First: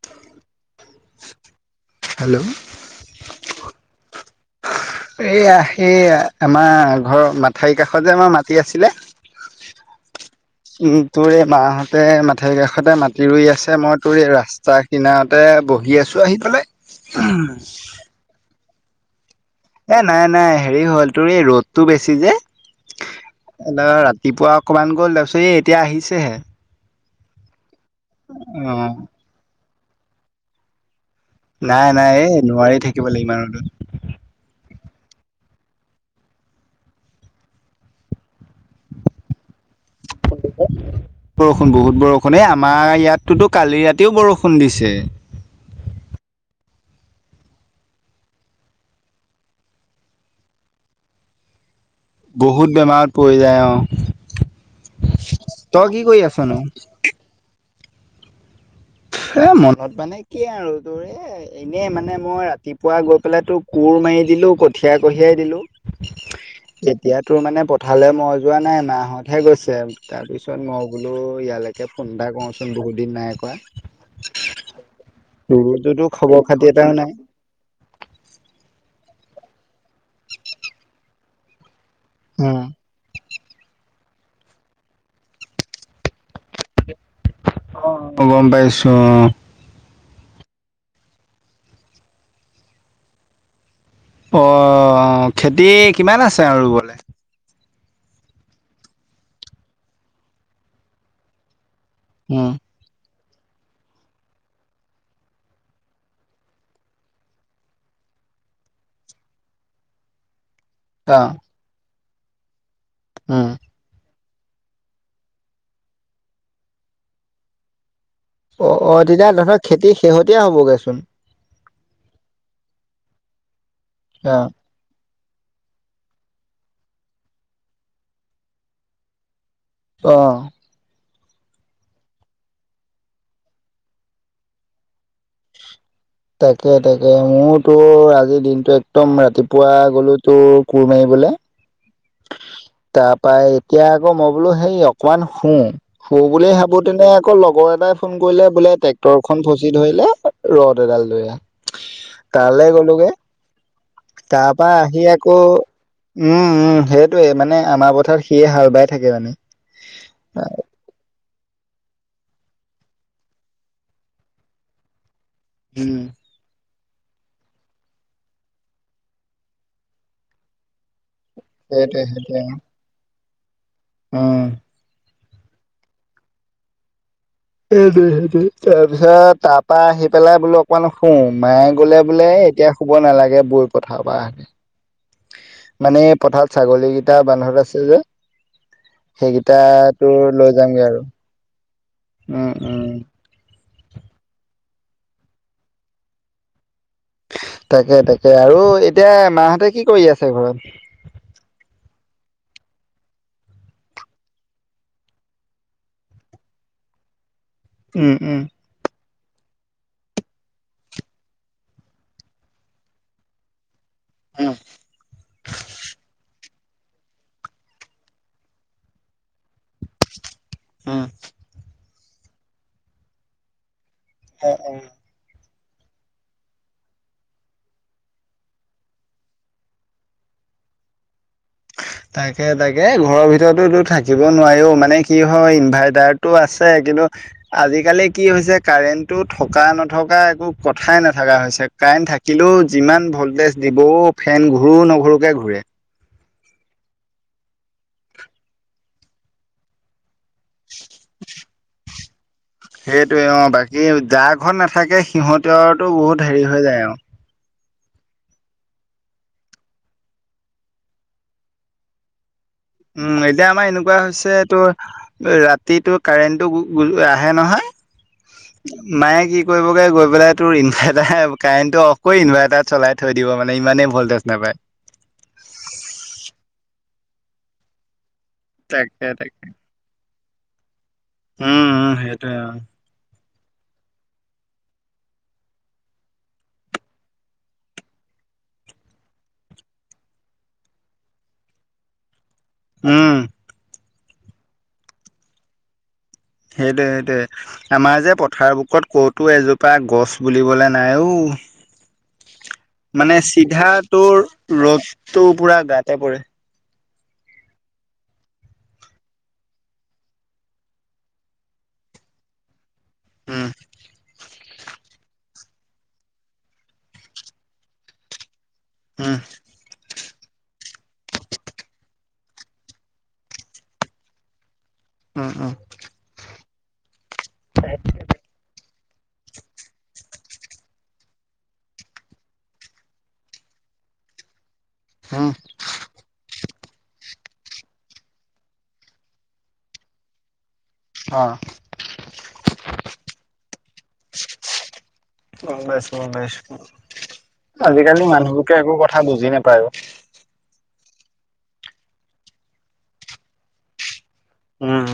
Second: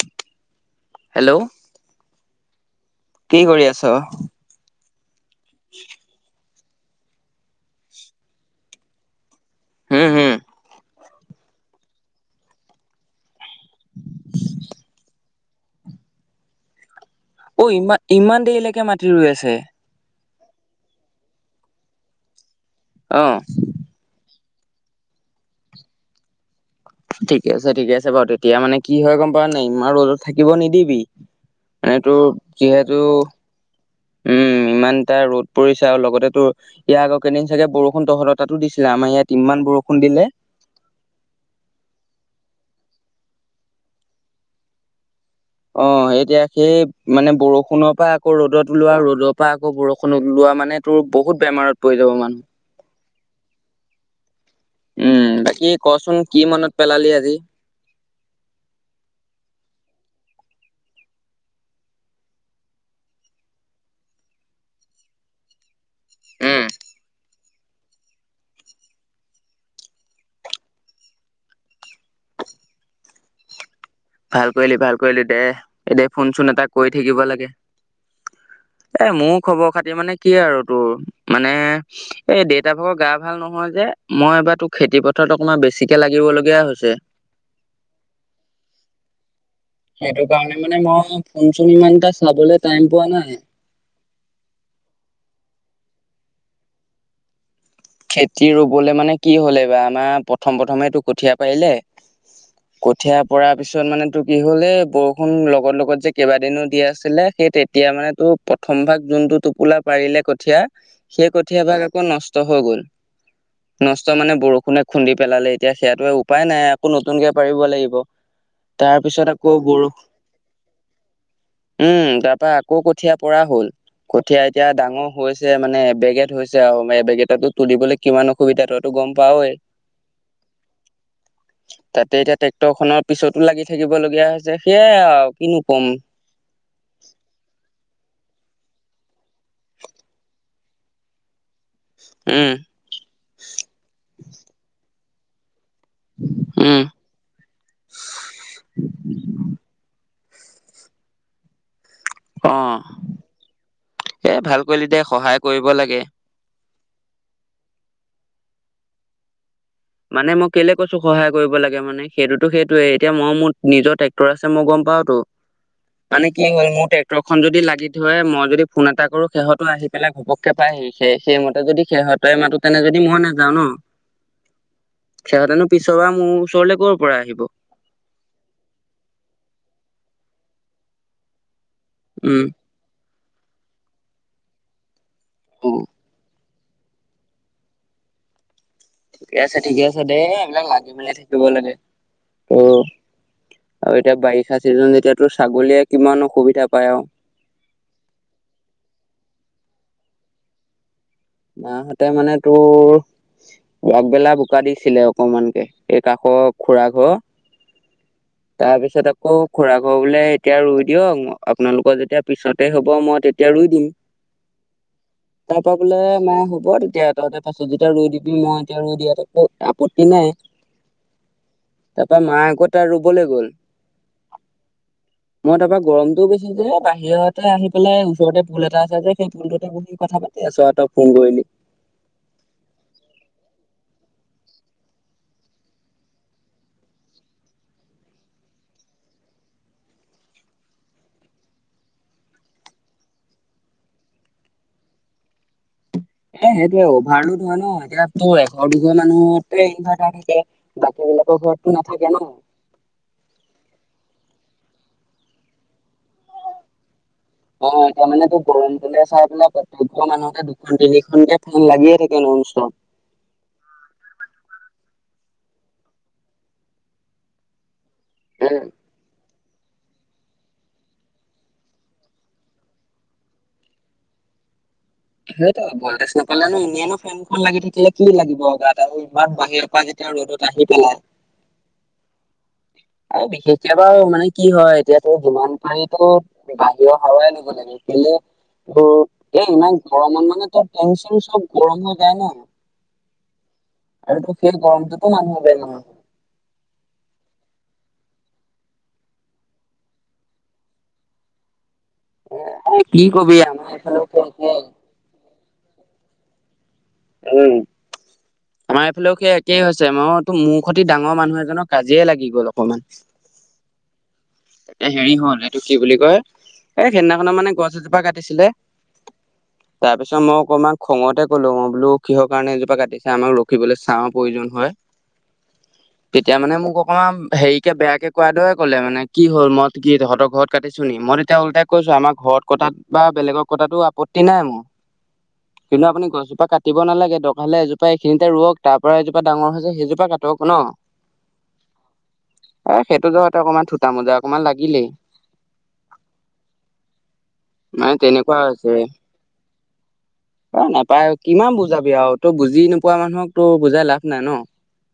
[inaudible] Hello. Hello কি কৰি আছ? এইয়া এইয়া আমা ঘৰ মাথাই কাষত যে আমা মাটি আছিলে [unintelligible] উম, তোৰ এই মাহঁতে মাথাৰি কাষতে মাটি ৰুঁই আছে, মই তোৰ এই ৰাস্তা কিনাৰতে বহ দি আছোঁ আহি পেলাই। অ', ইমা ইমান দেৰিলেকে মাতি ৰুঁই আছে। এ' নাই নাই হেৰি হ'ল তোৰ এই ৰ'দটো বেছি যে। অ। [unintelligible] ৰাতিপুৱা অকমান গ'ল তাৰপিছত এ' এতিয়া আহিছেহে। ঠিকে আছে ঠিকে আছে বাৰু তেতিয়া অ মানে কি হয় গম পাৱ নে? ইমান ৰ'দত থাকিব নিদিবি। নাই নাই মানেটো এই নোৱাৰি যিহেতু থাকিব লাগিব ইমান ৰ'দত উম, ইমানটা ৰ'দ পৰিছে আৰু লগতে তো ইয়াৰ আগৰ কেইদিন চাগে বৰষুণ তহঁত তাতোঁ দিছিলে আমাৰ ইয়াত ইমান বৰষুণ দিলে। মা', ইয়াত তোতো কালি ৰাতিওঁ বৰষুণ দিছে। অ', এতিয়া সেই মানে বৰষুণ পা আকৌ ৰ'দত ওলোৱাঁ, ৰ'দ পা আকৌ বৰষুণত ওলোৱাঁ বা মানে তোৰ বহুত বেমাৰত পৰি যাব মানুহ। বহুত বেমাৰত পৰি যায় অ'। উম, বাকী তই কচোন কৰি কি আছনো মনত পেলালি আজি। এ মনত মানে কি আৰু তোৰ এ এনে মানে মই ৰাতিপুৱা গৈ পেলাই তোৰ কোৰ ম দিলো কঠিয়াই কঢ়িয়াই উম। দিলো। এতিয়াতো মানে পথাৰলৈ মই যোৱা নাই মাহতহে গৈছে তাৰ পিছত মই বোলো ই এয়ালৈকে ফুটা কচোন বহুতিন নাই কৰা। ভাল কৰিলি ভাল কৰিলি দে এ তোৰোতো দে ফোন খবৰ চোন খাতি এটা এটাও কৰি নাই থাকিব লাগে। এ মোৰ খবৰ খাতি মানে কি আৰু তোৰ মানে এ উম, দেউতা ভাগৰ গা ভাল নহয় যে। মই এইবাৰ তো খেতি পথাৰ অকণমান বেছিকে লাগিবলগীয়া হৈছে। অ, গম পাইছো। সেইটো কাৰণে মানে মই ফোনচোন ইমানক চাবলৈ টাইম পোৱা নাই। আহ খেতি কিমান আছে আৰু ৰুবুলে? খেতি ৰৰুবলৈ মানে কি হ'লে এই বা আমাৰ প্ৰথম প্ৰথমে তটো কঠীয়া পাৰিলে। উম, কঠীয়া পৰা পিছত মানে তোৰ কি হ'লে এই বৰষুণ লগত লগত যে কেইবাদিনো দি আছিলে সেই তেতিয়া মানে তোৰ প্ৰথম ভাগ যোনটো টোপোলা পাৰিলে কঠিয় অ সেই কঠীয়া ভাগ আকৌ নষ্ট হৈ গ'ল। উম, ব মানে বৰষুণে খুন্দি পেলালে এতিয়া সেইয়াটোৱে উপায় নাই আকৌ নতুনকে পাৰিব লাগিব। অ, অ, তাৰ পিছত তেতিয়া আকৌ ধৰক বৰষ খেতি শেহতীয়া হবগৈচোন। উম, তাৰ পৰা আকৌ কঠীয়া পৰা হল অ কঠীয়া এতিয়া ডাঙৰ হৈছে মানে বেগ এত হৈছে আৰু বেগ এটা তুলিবলৈ কিমান অসুবিধা তইতটো গম পাৱৱেই। আহ। তাতে এতিয়া ট্ৰেক্টৰ খনৰ পিছতো লাগি থাকিব লগগীয়া হৈছে সেয়াই আৰু কিনো কম। তাকে তাকে মোৰ তোৰ আজিৰ দিনটো একদম ৰাতিপুৱা গ'লো তোৰ কোৰ মাৰিবলৈ। উম তাৰ পৰাৰা এতিয়া আকৌ মই বোলো সেই অকমান শুওঁ। শু বুলি উম ভাবোতেনে আকৌ লগৰ এটাই ফোন কৰিলে বোলে ট্ৰেক্টৰ খন ফচি ধৰিলে। ৰ'দ এডাল লৈ আহ অ তালৈ গ'লোগে। এ তাৰ ভাল পৰা কৰিলি দে আহি আকৌ সহায় কৰিব লাগে উম, উ, সেইটোৱে মানে আমাৰ পথাৰ সিয়ে হাল বাই থাকে মানে। মানে মই কেলে কৈছো সহায় কৰিব লাগে মানে সেইটোতো সেইটোয়ে এতিয়া মই মোৰ নিজৰ ট্ৰেক্টৰ আছে মই গম পাওতো। উম মান কি ম ট্ৰেক্টৰ খন যদি লাগি থয় মই যদি ফোন এটা কৰো সিহতো আহি পেলাই ঘপককে পাই আহি সেইমতে যদি সেইটোৱে শেহঁত সেইটোৱে মাতো তেনে যদি মই নাযাওঁ ন' উম, খৰতেনো পিছ বা মোৰ চৰিল ক এইটো সেই তাৰপিছত তাৰপা আহি পেলাই বোলো অকমান শুও মায়ে গলে বোলে উম এতিয়া শুব নালাগে বুৰ কথা বা অ মানে পথাৰ ছাগলীকেইটা বান্ধত আছে যে ঠিকে আছে ঠিকে আছে সেইকেইটাটো দে লৈ এইবিলাক যামগে লাগি আৰু। মেলি থাকিব লাগে উম, ত' উম, আৰু এতিয়া বাৰিষা চিজন যেতিয়াতো ছাগলীয়ে কিমান অসুবিধা পায় আৰু তাকে তাকে আৰু এতিয়া মাহঁতে কি কৰি আছে ঘৰত? মাহঁতে মানে তোৰ বাগবেলা বোকা দিছিলে অকমান কে এই কাষৰ খুৰা ঘৰ উম, উম, তাৰ পিছত আকৌ খুৰা ঘৰ বোলে এতিয়া ৰুই দিয়ক আপোনালোকৰ যেতিয়া পিছতে হ'ব মই তেতিয়া ৰুই দিম। তাৰ পৰা বোলে অ, হ'ব তেতিয়া তহঁতে পাছত যেতিয়া ই দিবি মই এতিয়া ই দিয়াতো একো আপত্তি নাই। উম। তাৰপা মায় আকৌ তাৰ ৰুবলৈ গ'ল। অ', উম। মই তাৰপৰা গৰমতটোও বেছি যে বাহিৰতে আহি পেলাই ওচৰতে পুল এটা আছে যে সেই ফুলটোতে বহি কথা পাতা [unintelligible] [inaudible] তাকে তাকে ঘৰৰ ভিতৰতো থাকিব নোৱাৰিও মানে কি হয় ইনভাৰ্টাৰতটো আছে কিন্তু আজিকালি কি হৈছে কাৰেণ্টটো থকা নথকা একো কথাই নথকা হৈছে কাৰেণ্ট থাকিলেও যিমান ভল্টেজ দিব ফেন ঘূৰো নঘুৰোকে ঘূৰে। এ সেইটো অভাৰলোড হোৱা ন এতিয়া তো এঘৰ দুঘৰ মানুহতে ইনভাৰ্টাৰ বাকী বিলাকৰ ঘৰতো নাথাকে ন। সেইটোৱে অ বাকী যা ঘৰত নাথাকে সিহঁতোৰ বহুত হেৰি হৈ যায় আৰু অ', এতিয়া মানে তো গৰম তলে চাই পেলাই প্ৰত্যেক মানুহতে দুখন তিনিখনকে ফেন লাগিয়ে থাকে ননষ্টপ উম এতিয়া আমাৰ এনেকুৱা হৈছে তো ৰাতিতটো কাৰেণ্টটো আহে ষ্টপ নহয় মায়ে কি কৰিব গৈ পেলাই তোৰ ইনভাৰ্টাৰ কাৰেণ্টটো অফক কৰি ইনভাৰ্টাৰ চলাই থৈ দিব মানে ইমানেই ভল্টেজ নাপায়। [unintelligible] সেইটো ভল্টেজ নাপালে নো এনো ফেনখন লাগি থাকিলে কি লাগিব গাত আৰু তাকে ইমান তাকে। বাহিৰৰ পৰা যেতিয়া ৰ'দত আহি পেলাই উম সেইটো অ'। কেতিয়াবা মানে কি হয় এতিয়াতো যিমান পাৰিতো বাহিৰৰ হাৱাই লব লাগে কেলে ত' এ ইমান গৰমত মানে ত' ফেনচুইচ চব গৰম হৈ যায় ন। উম। আৰু তো সে গৰমটোতো মানুহ ন সেইটোয়ে সেইটোয়ে আমাৰ যে পথাৰ বুকত ক'তো এজোপা গছ বুলিবলে নাই ও। হয় [inaudible] কি মানে কবি আমাৰ এইফালেও চিধাটোৰ সেই একেই ৰ'দটো পুৰা গাতে পৰে। উম। আমাৰ এইফালেও সেই একেই হৈছে মই ত মূৰ সতি ডাঙৰ মানুহ এজনৰ কাজিয়ে লাগি গ'ল। [unintelligible] উম, এ হেৰি হ'ল এইটো কি বুলি কয় এই সেইদিনাখন মানে গছ এজোপা কাটিছিলে উম, তাৰ পিছত মই অকমান খঙতে কলো মই বোলো কিহৰ কাৰণে এজোপা কাটিছে আমাক ৰখিবলৈ চাৰ প্ৰয়োজন হয়। উম, উম। [unintelligible] অকণমান হেৰিকে বেয়া কে কোৱাৰ দৰে ক'লে মানে কি হল মই কি তহঁতৰ ঘৰত কাটিছো নি মই তেতিয়া ওলটাই কৈছো আমাৰ ঘৰত কটাত বা বেলেগৰ কটাতো আপত্তি নাই মোৰ উম, কিন্তু আপুনি গছজোপা কাটি কাটিব নালাগে দৰকাৰ হলে এজোপা এইখিনিতে ৰোৱক তাৰ পৰা এজোপা ডাঙৰ হৈছে সেইজোপা কাটক। ন অ', এ সেইটো জহতে অকমান থোটা মোজা অকমান লাগিলেই গম পাইছোঁ গম পাইছোঁ। মানে আজিকালি তেনেকুৱা মানুহবোৰে হৈছে একো কথা বুজি নাপায় ও। পাই কিমান বুজাবি আৰু তই বুজি নোপোৱা মানুহক তো বুজাই লাভ নাই ন। উম,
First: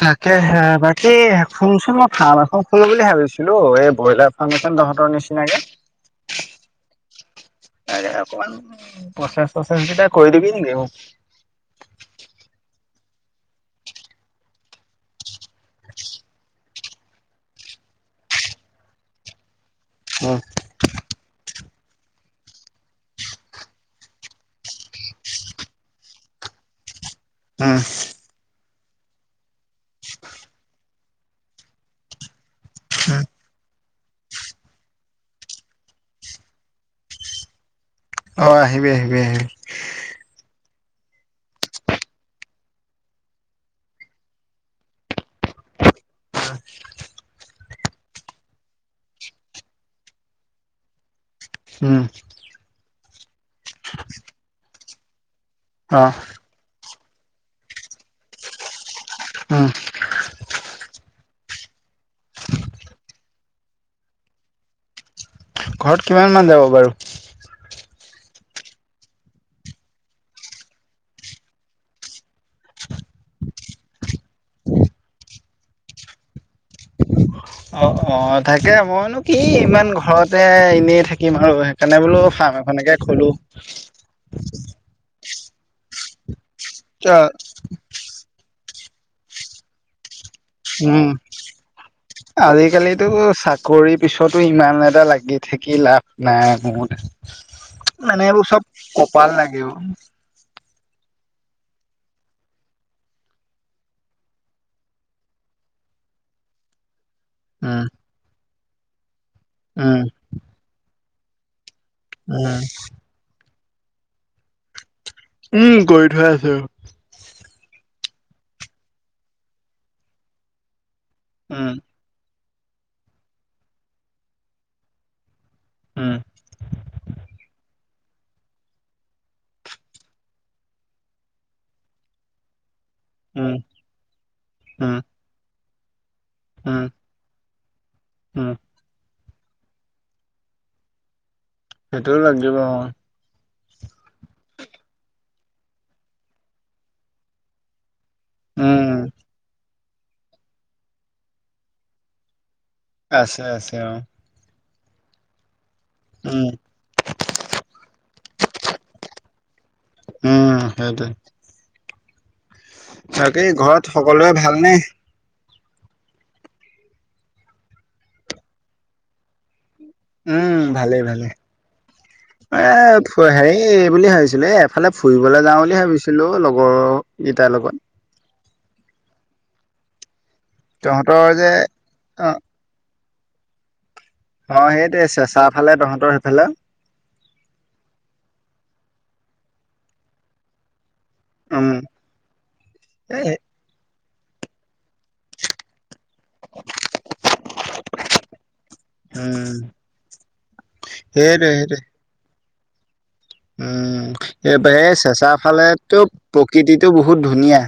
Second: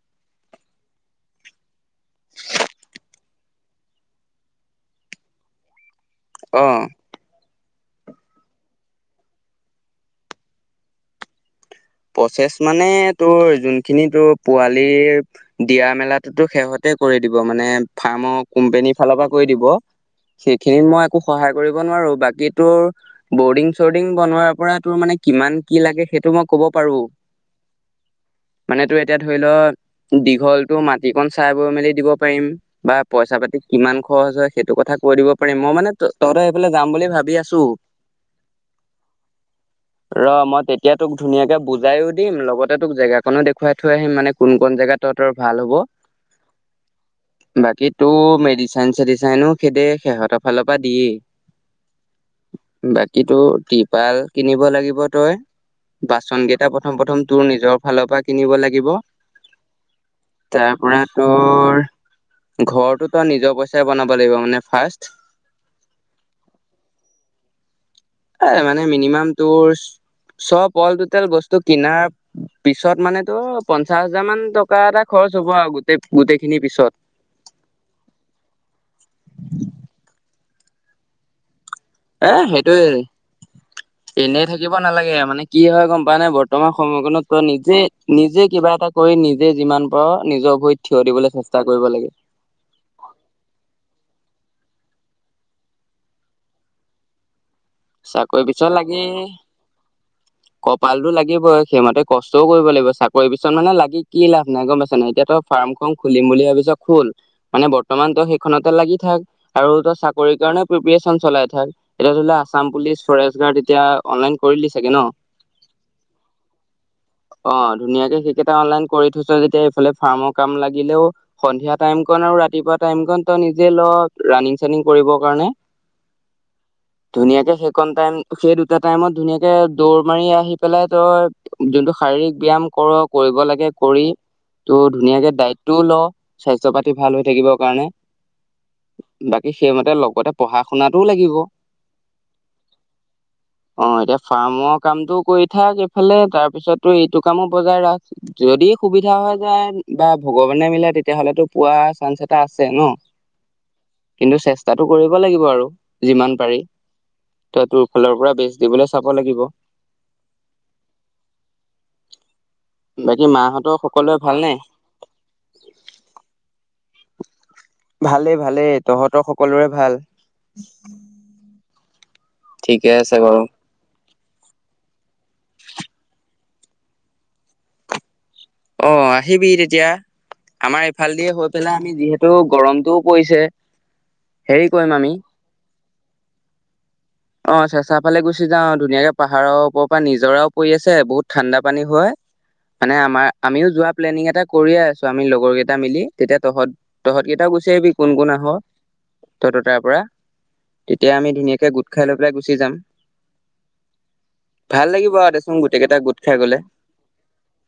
তাকে হে বাকী শুনচোন মই ফাৰ্ম এখন খোলো বুলি ভাবিছিলো এই ব্ৰইলাৰ ফাৰ্ম এখন তহঁতৰ নিচিনাকে অ',। আ অকমান প্ৰচেছ চছেছ কেইটা কৰি দিবি নেকি। প্ৰচেছ মানে তোৰ যোনখিনি তোৰ পোৱালি দিয়া মেলাতো সিহঁতে কৰি দিব মানে ফাৰ্মৰ কোম্পানী ফালৰ পৰা কৰি দিব উম, সেইখিনিত মই একো সহায় কৰিব নোৱাৰো বাকী তোৰ বৰ্ডিং চৰ্ডিং বনোৱাৰ পৰা তোৰ মানে কিমান কি লাগে সেইটো মই ক'ব পাৰো। অহ। মানে তো এতিয়া ধৰি ল দীঘলতটো মাটি কন চাই বৈ মেলি দিব পাৰিম। বা পইচা পাতি। কিমান খৰচ হৈছে, সেইটো কথা কৈ দিব পাৰিম। মই মানে তহঁতৰ সেইফালে যাম বুলি ভাবি আছোঁ। অ' আহিবি আহিবি আহিবি। ৰ মই তেতিয়া তোক ধুনীয়াকে বুজাইও দিম, লগতে তোক জেগাকনো দেখুৱাই থৈ আহিম। মানে কোন কন জেগাত তহঁতৰ ভাল হ'ব। অ বাকী তো মেডিচাইন চেডিচাইনো সেয়ে সিহঁতৰ ফালৰ পৰা দিয়েই। উম্। বাকীতো ত্ৰিপাল কিনিব লাগিব তই, অ', বাচন কেইটা প প্ৰথম প্ৰথম তোৰ নিজৰ ফালৰ পৰা কিনিব লাগিব। অ'। তাৰ পৰা তোৰ ঘৰটো তই নিজৰ পইচাই বনাব লাগিব মানে ফাৰ্ষ্ট। ঘৰত কিমানমান যাব বাৰু? এ মানে মিনিমাম তোৰ। চব অল টোটেল বস্তু কিনাৰ পিছত মানে তোৰ পঞ্চাশ হাজাৰ মান টকা এটা খৰচ খৰচ হ'ব আৰু গোটেই, গোটেই খিনি পিছত। অ' অ', তাকে মইনো কি ইমান ঘৰতে এনেই থাকিম আৰু সেইকাৰণে বোলো, এ ফাৰ্ম সেইটোয়ে এখনকে খোলো। এনেই থাকিব নালাগে, মানে কি হয় গম পাৱনে, বৰ্তমান সময়কনত তই নিজে নিজে কিবা এটা কৰি, নিজে যিমান পাৰ নিজৰ ভৰিত থিয় উম্, দিবলৈ চেষ্টা কৰিব লাগে আজিকালিতো চাকৰি পিছতো ইমান ইমান এটা লাগি থাকি লাভ নাই মোৰ মতে। মানে চাকৰি এইবোৰ চব কপাল লাগে অ'। কপালটো লাগিবই, সেইমতে কষ্টও কৰিব লাগিব। চাকৰি পিছত মানে লাগি কি লাভ নাই গম পাইছা নাই, এতিয়াতো ফাৰ্মখন খুলিম বুলি ভাবিছ খোল মানে উম। বৰ্তমান তই সেইখনতে লাগি থাক আৰু উম, চাকৰিৰ কাৰণেও প্ৰিপেৰেচন চলাই থাক। এতিয়া ধৰি ল' উম, আচাম পুলিচ, ফৰেষ্ট গাৰ্ড, এতিয়া অনলাইন কৰিল চাগে ন। উম্, কৰি থোৱা আছো। অ', ধুনীয়াকে সেইকেইটা অনলাইন কৰি থৈছ যেতিয়া, এইফালে ফাৰ্মৰ কাম লাগিলেও। সন্ধিয়া উম, টাইম ক আৰু ৰাতিপুৱা টাইম ক তই নিজে ল, ৰানিং চানিং কৰিব কাৰণে। উম, ধুনীয়াকে সেইকন টাইম, সেই দুটা টাইমত ধুনীয়াকে দৌৰ মাৰি আহি পেলাই, তই যোনটো শাৰীৰিক ব্যায়াম কৰো, কৰিব উম, লাগে কৰি ত উম, ধুনীয়াকে দায়িত্বও ল স্বাস্থ্য উম, পাতি ভাল হৈ থাকিবৰ কাৰণে। উম, বাকী সেইমতে লগতে পঢ়া শুনাটোও লাগিব। সেইটোও লাগিব অ'। অ', এতিয়া ফাৰ্মৰ কামটোও কৰি থাক, এইফালে তাৰ পিছতো এইটো কামো বজাই ৰাখ। যদি উম, সুবিধা হৈ যায় বা ভগৱানে মিলাই, তেতিয়াহ'লেতো পোৱা চাছ্ৰ আছে ন? আছে, আছে অ', কিন্তু চেষ্টাটো কৰিব লাগিব আৰু যিমান উম, পাৰি, তই তোৰ ফালৰ পৰা বেচ দিবলৈ চাব লাগিব। উম্, সেইটোৱেই। বাকী মাহঁতৰ সকলোৱে ভালনে? ভালেই ভালেই তহঁতৰ সকলোৰে। ভাল উম্ ভালেই ভালেই। এ ঠিকে আছে বাৰু হেৰি, এই বুলি ভাবিছিলোঁ, এফালে ফুৰিবলৈ যাওঁ বুলি ভাবিছিলো লগত। ঘৰকেইটাৰ লগত। অ'আহিবি তেতিয়া আমাৰ ইফাল তহঁতৰ দিয়ে যে গৈ পেলাই আমি যিহেতু অ', গৰমটো পৰিছে। হেৰি অ' কৰিম সেইটোৱে, আমি চেঁচা ফালে তহঁতৰ সেইফালে অ' চেঁচা ফালে গুচি যাওঁ, ধুনীয়াকৈ পাহাৰৰ ওপৰ পৰা নিজৰাও পৰি আছে। বহুত ঠাণ্ডা উম, পানী হয় মানে আমাৰ এ আমিও যোৱা প্লেনিং এটা কৰিয়ে আছোঁ আমি লগৰ কেইটা মিলি। তেতিয়া তহঁত তহঁত কেইটাও গুচি আহিবি কোন কোন আহ। উম, তততাৰ পৰা তেতিয়া সেইটোৱে, আমি সেইটোৱে। ধুনীয়াকে গোট খাই লৈ পেলাই গুচি যাম। উম। এইব ভাল লাগিব আৰু চেঁচাৰ দেচোন ফালে গোটেই কেইটা টোপ গোট খাই গলে প্ৰকৃতিটো বহুত ধুনীয়া।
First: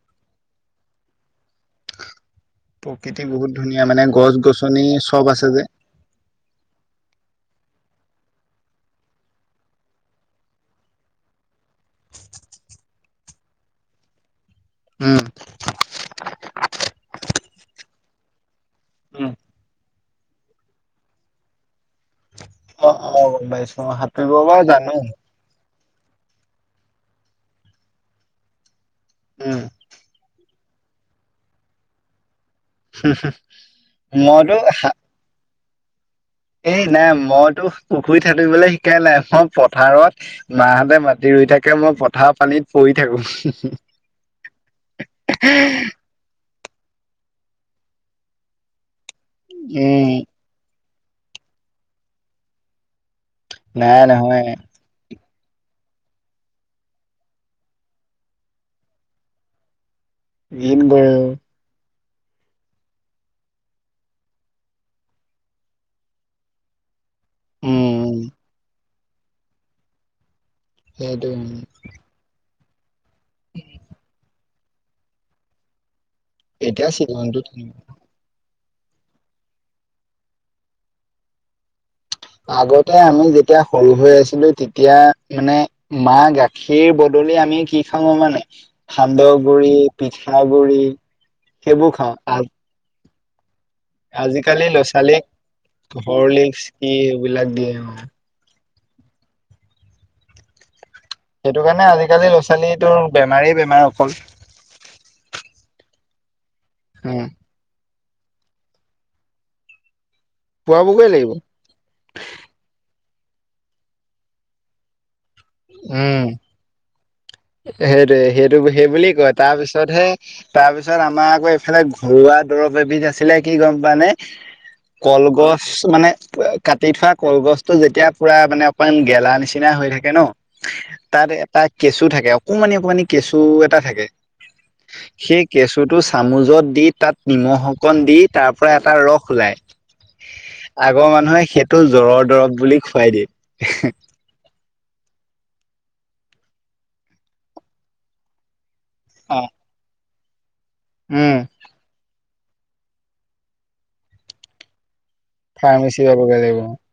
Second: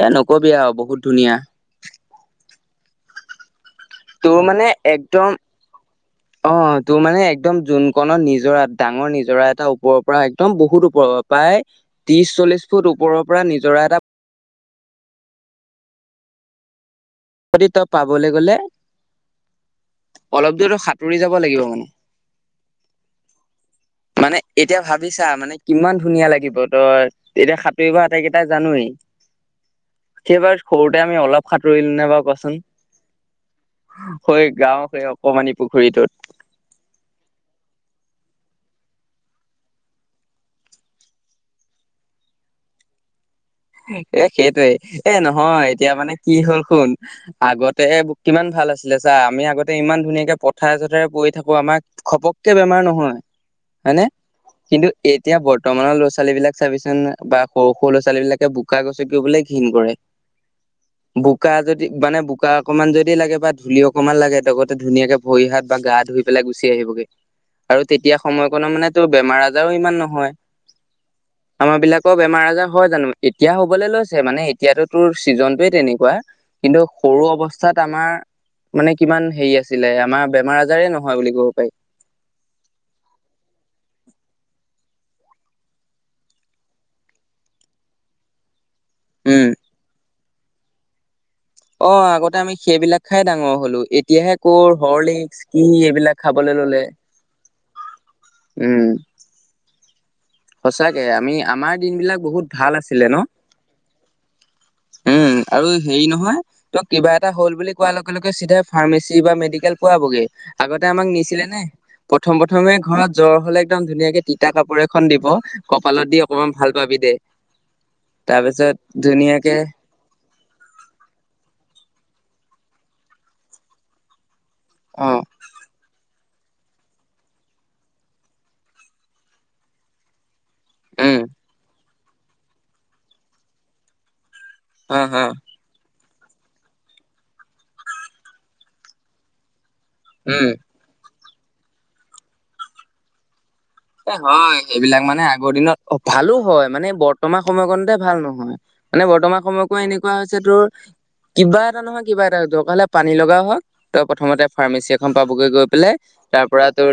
এ, নকবি আৰু বহুত ধুনীয়া। প্ৰকৃতি বহুত ধুনীয়া মানে গছ তোৰ মানে গছনি চব একদম আছে যে। অ' তোৰ মানে একদম যোন কণত নিজৰা ডাঙৰ নিজৰা এটা ওপৰৰ পৰা একদম বহুত ওপৰৰ পৰা পায়। ত্ৰিশ চল্লিশ ফুট ওপৰৰ পৰা নিজৰা এটা উম। যদি তই পাবলৈ গ'লে। উম। অলপ দূৰতো সাঁতুৰি যাব লাগিব মানে। অ', অ', গম পাইছো সাতুঁৰিব মানে মই এতিয়া জানো। ভাবিছা মানে কিমান ধুনীয়া লাগিব তই এতিয়া সাঁতুৰিব আটাইকেইটাই জানোৱেই। উম। এইবাৰ সৰুতে আমি অলপ সাঁতুৰিলো নে বাৰু কোৱাচোন। হয়, মইতো গাওঁৰ সেই অকমানি পুখুৰীটোত। এই নাই মইতো পুখুৰীত সাঁতুৰিবলৈ শিকাই নাই মই পথাৰত মাহঁতে মাতি ৰুই থাকে মই পথাৰ পানীত পৰি থাকো। এ, সেইটোৱে এ, নহয় এতিয়া মানে কি হ'ল শুন আগতে কিমান ভাল আছিলে চা আমি আগতে ইমান উম, ধুনীয়াকে পথৰে চথা পৰি থাকো আমাক খপককে বেমাৰ নহয় নাই হয়নে? নহয়। কিন্তু এতিয়া বৰ্তমানৰ ল'ৰা ছোৱালী বিলাক চাবিচোন বা সৰু সৰু ল'ৰা ছোৱালী বিলাকে বোকা গচকি বোলে ঘিণ কৰে। ঘীণ কৰে। বোকা যদি মানে বোকা অকমান যদি লাগে বা ধূলি অকনমান লাগে লগতে ধুনীয়াকে ভৰি হাত বা গা ধুই পেলাই গুচি আহিবগে। আৰু তেতিয়া উম, সময়কণো মানে তো বেমাৰ আজাৰো ইমান নহয়। সেইটো আমাৰ বিলাকৰ বেমাৰ আজাৰ হয় জানো? এতিয়া হ'বলৈ লৈছে মানে এতিয়াতো তোৰ ছিজনটোয়ে তেনেকুৱা। কিন্তু এতিয়া সৰু চিলনীটো অৱস্থাত আমাৰ মানে কিমান হেৰি আছিলে আমাৰ বেমাৰ আজাৰে নহয় বুলি ক'ব পাৰি। এতিয়া মানে মাহ গাখীৰ বদলি আমি কি খাওঁ মানে সান্দহ উম গুৰি পিঠা গুৰি অ', আগতে আমি সেইবিলাক খাই ডাঙৰ হ'লো এতিয়াহে আজিকালি কৰ ল'ৰা ছোৱালীক হৰলিক্স কি এইবিলাক খাবলৈ হৰলিক্স ল'লে। কি এইবিলাক দিয়ে অ। উম। চাকে আমি সেইটো আমাৰ কাৰণে দিন বিলাক আজিকালি ল'ৰা বহুত ভাল ছোৱালীটোৰ আছিলে ন? বেমাৰেই বেমাৰ অকল উম। আৰু হেৰি নহয় ত কিবা উম এটা হ'ল বুলি কোৱাৰ লগে লগে চিধাই ফাৰ্মাচি বা মেডিকেল পোৱাবগে। আগতে আমাক খোৱাবগৈ লাগিব নিছিলে নে প্ৰথম প্ৰথমে ঘৰত জ্বৰ হলে একদম ধুনীয়াকে তিতা কাপোৰে খন দিব কপালত দি অকমান ভাল পাবি দে। সেইটো সেইটো তাৰপিছত সেইবুলি কয় তাৰ ধুনীয়াকে পিছতহে তাৰপিছত আমাৰ আকৌ এইফালে ঘৰুৱা দৰৱ এবিধ আছিলে কি গম পানে অ কলগছ মানে কাটি থোৱা কলগছটো যেতিয়া পুৰা মানে অকমান গেলা নিচিনা হৈ থাকে ন'। উম তাত এটা কেঁচু থাকে অকমানি অকমানি কেঁচু এটা থাকে। অ অ সেই কেঁচুটো চামুজত দি তাত নিমখ অকণ দি তাৰ পৰা এটা ৰস ওলায়। উম আগৰ মানুহে সেইটো জ‌্বৰ‌ৰ দৰৱ বুলি খোৱাই দিয়ে। এ হয় এইবিলাক মানে আগৰ দিনত ভালো হয় মানে বৰ্তমান সময়কণতে ভাল নহয়। মানে বৰ্তমান সময়কো এনেকুৱা হৈছে তোৰ উম কিবা এটা নহয় কিবা এটা তক হলে পানী লগা হওক তই প্ৰথমতে ফাৰ্মাচী এখন পাবগৈ গৈ পেলাই ফাৰ্মাচী যাবগৈ তাৰ লাগিব পৰা তোৰ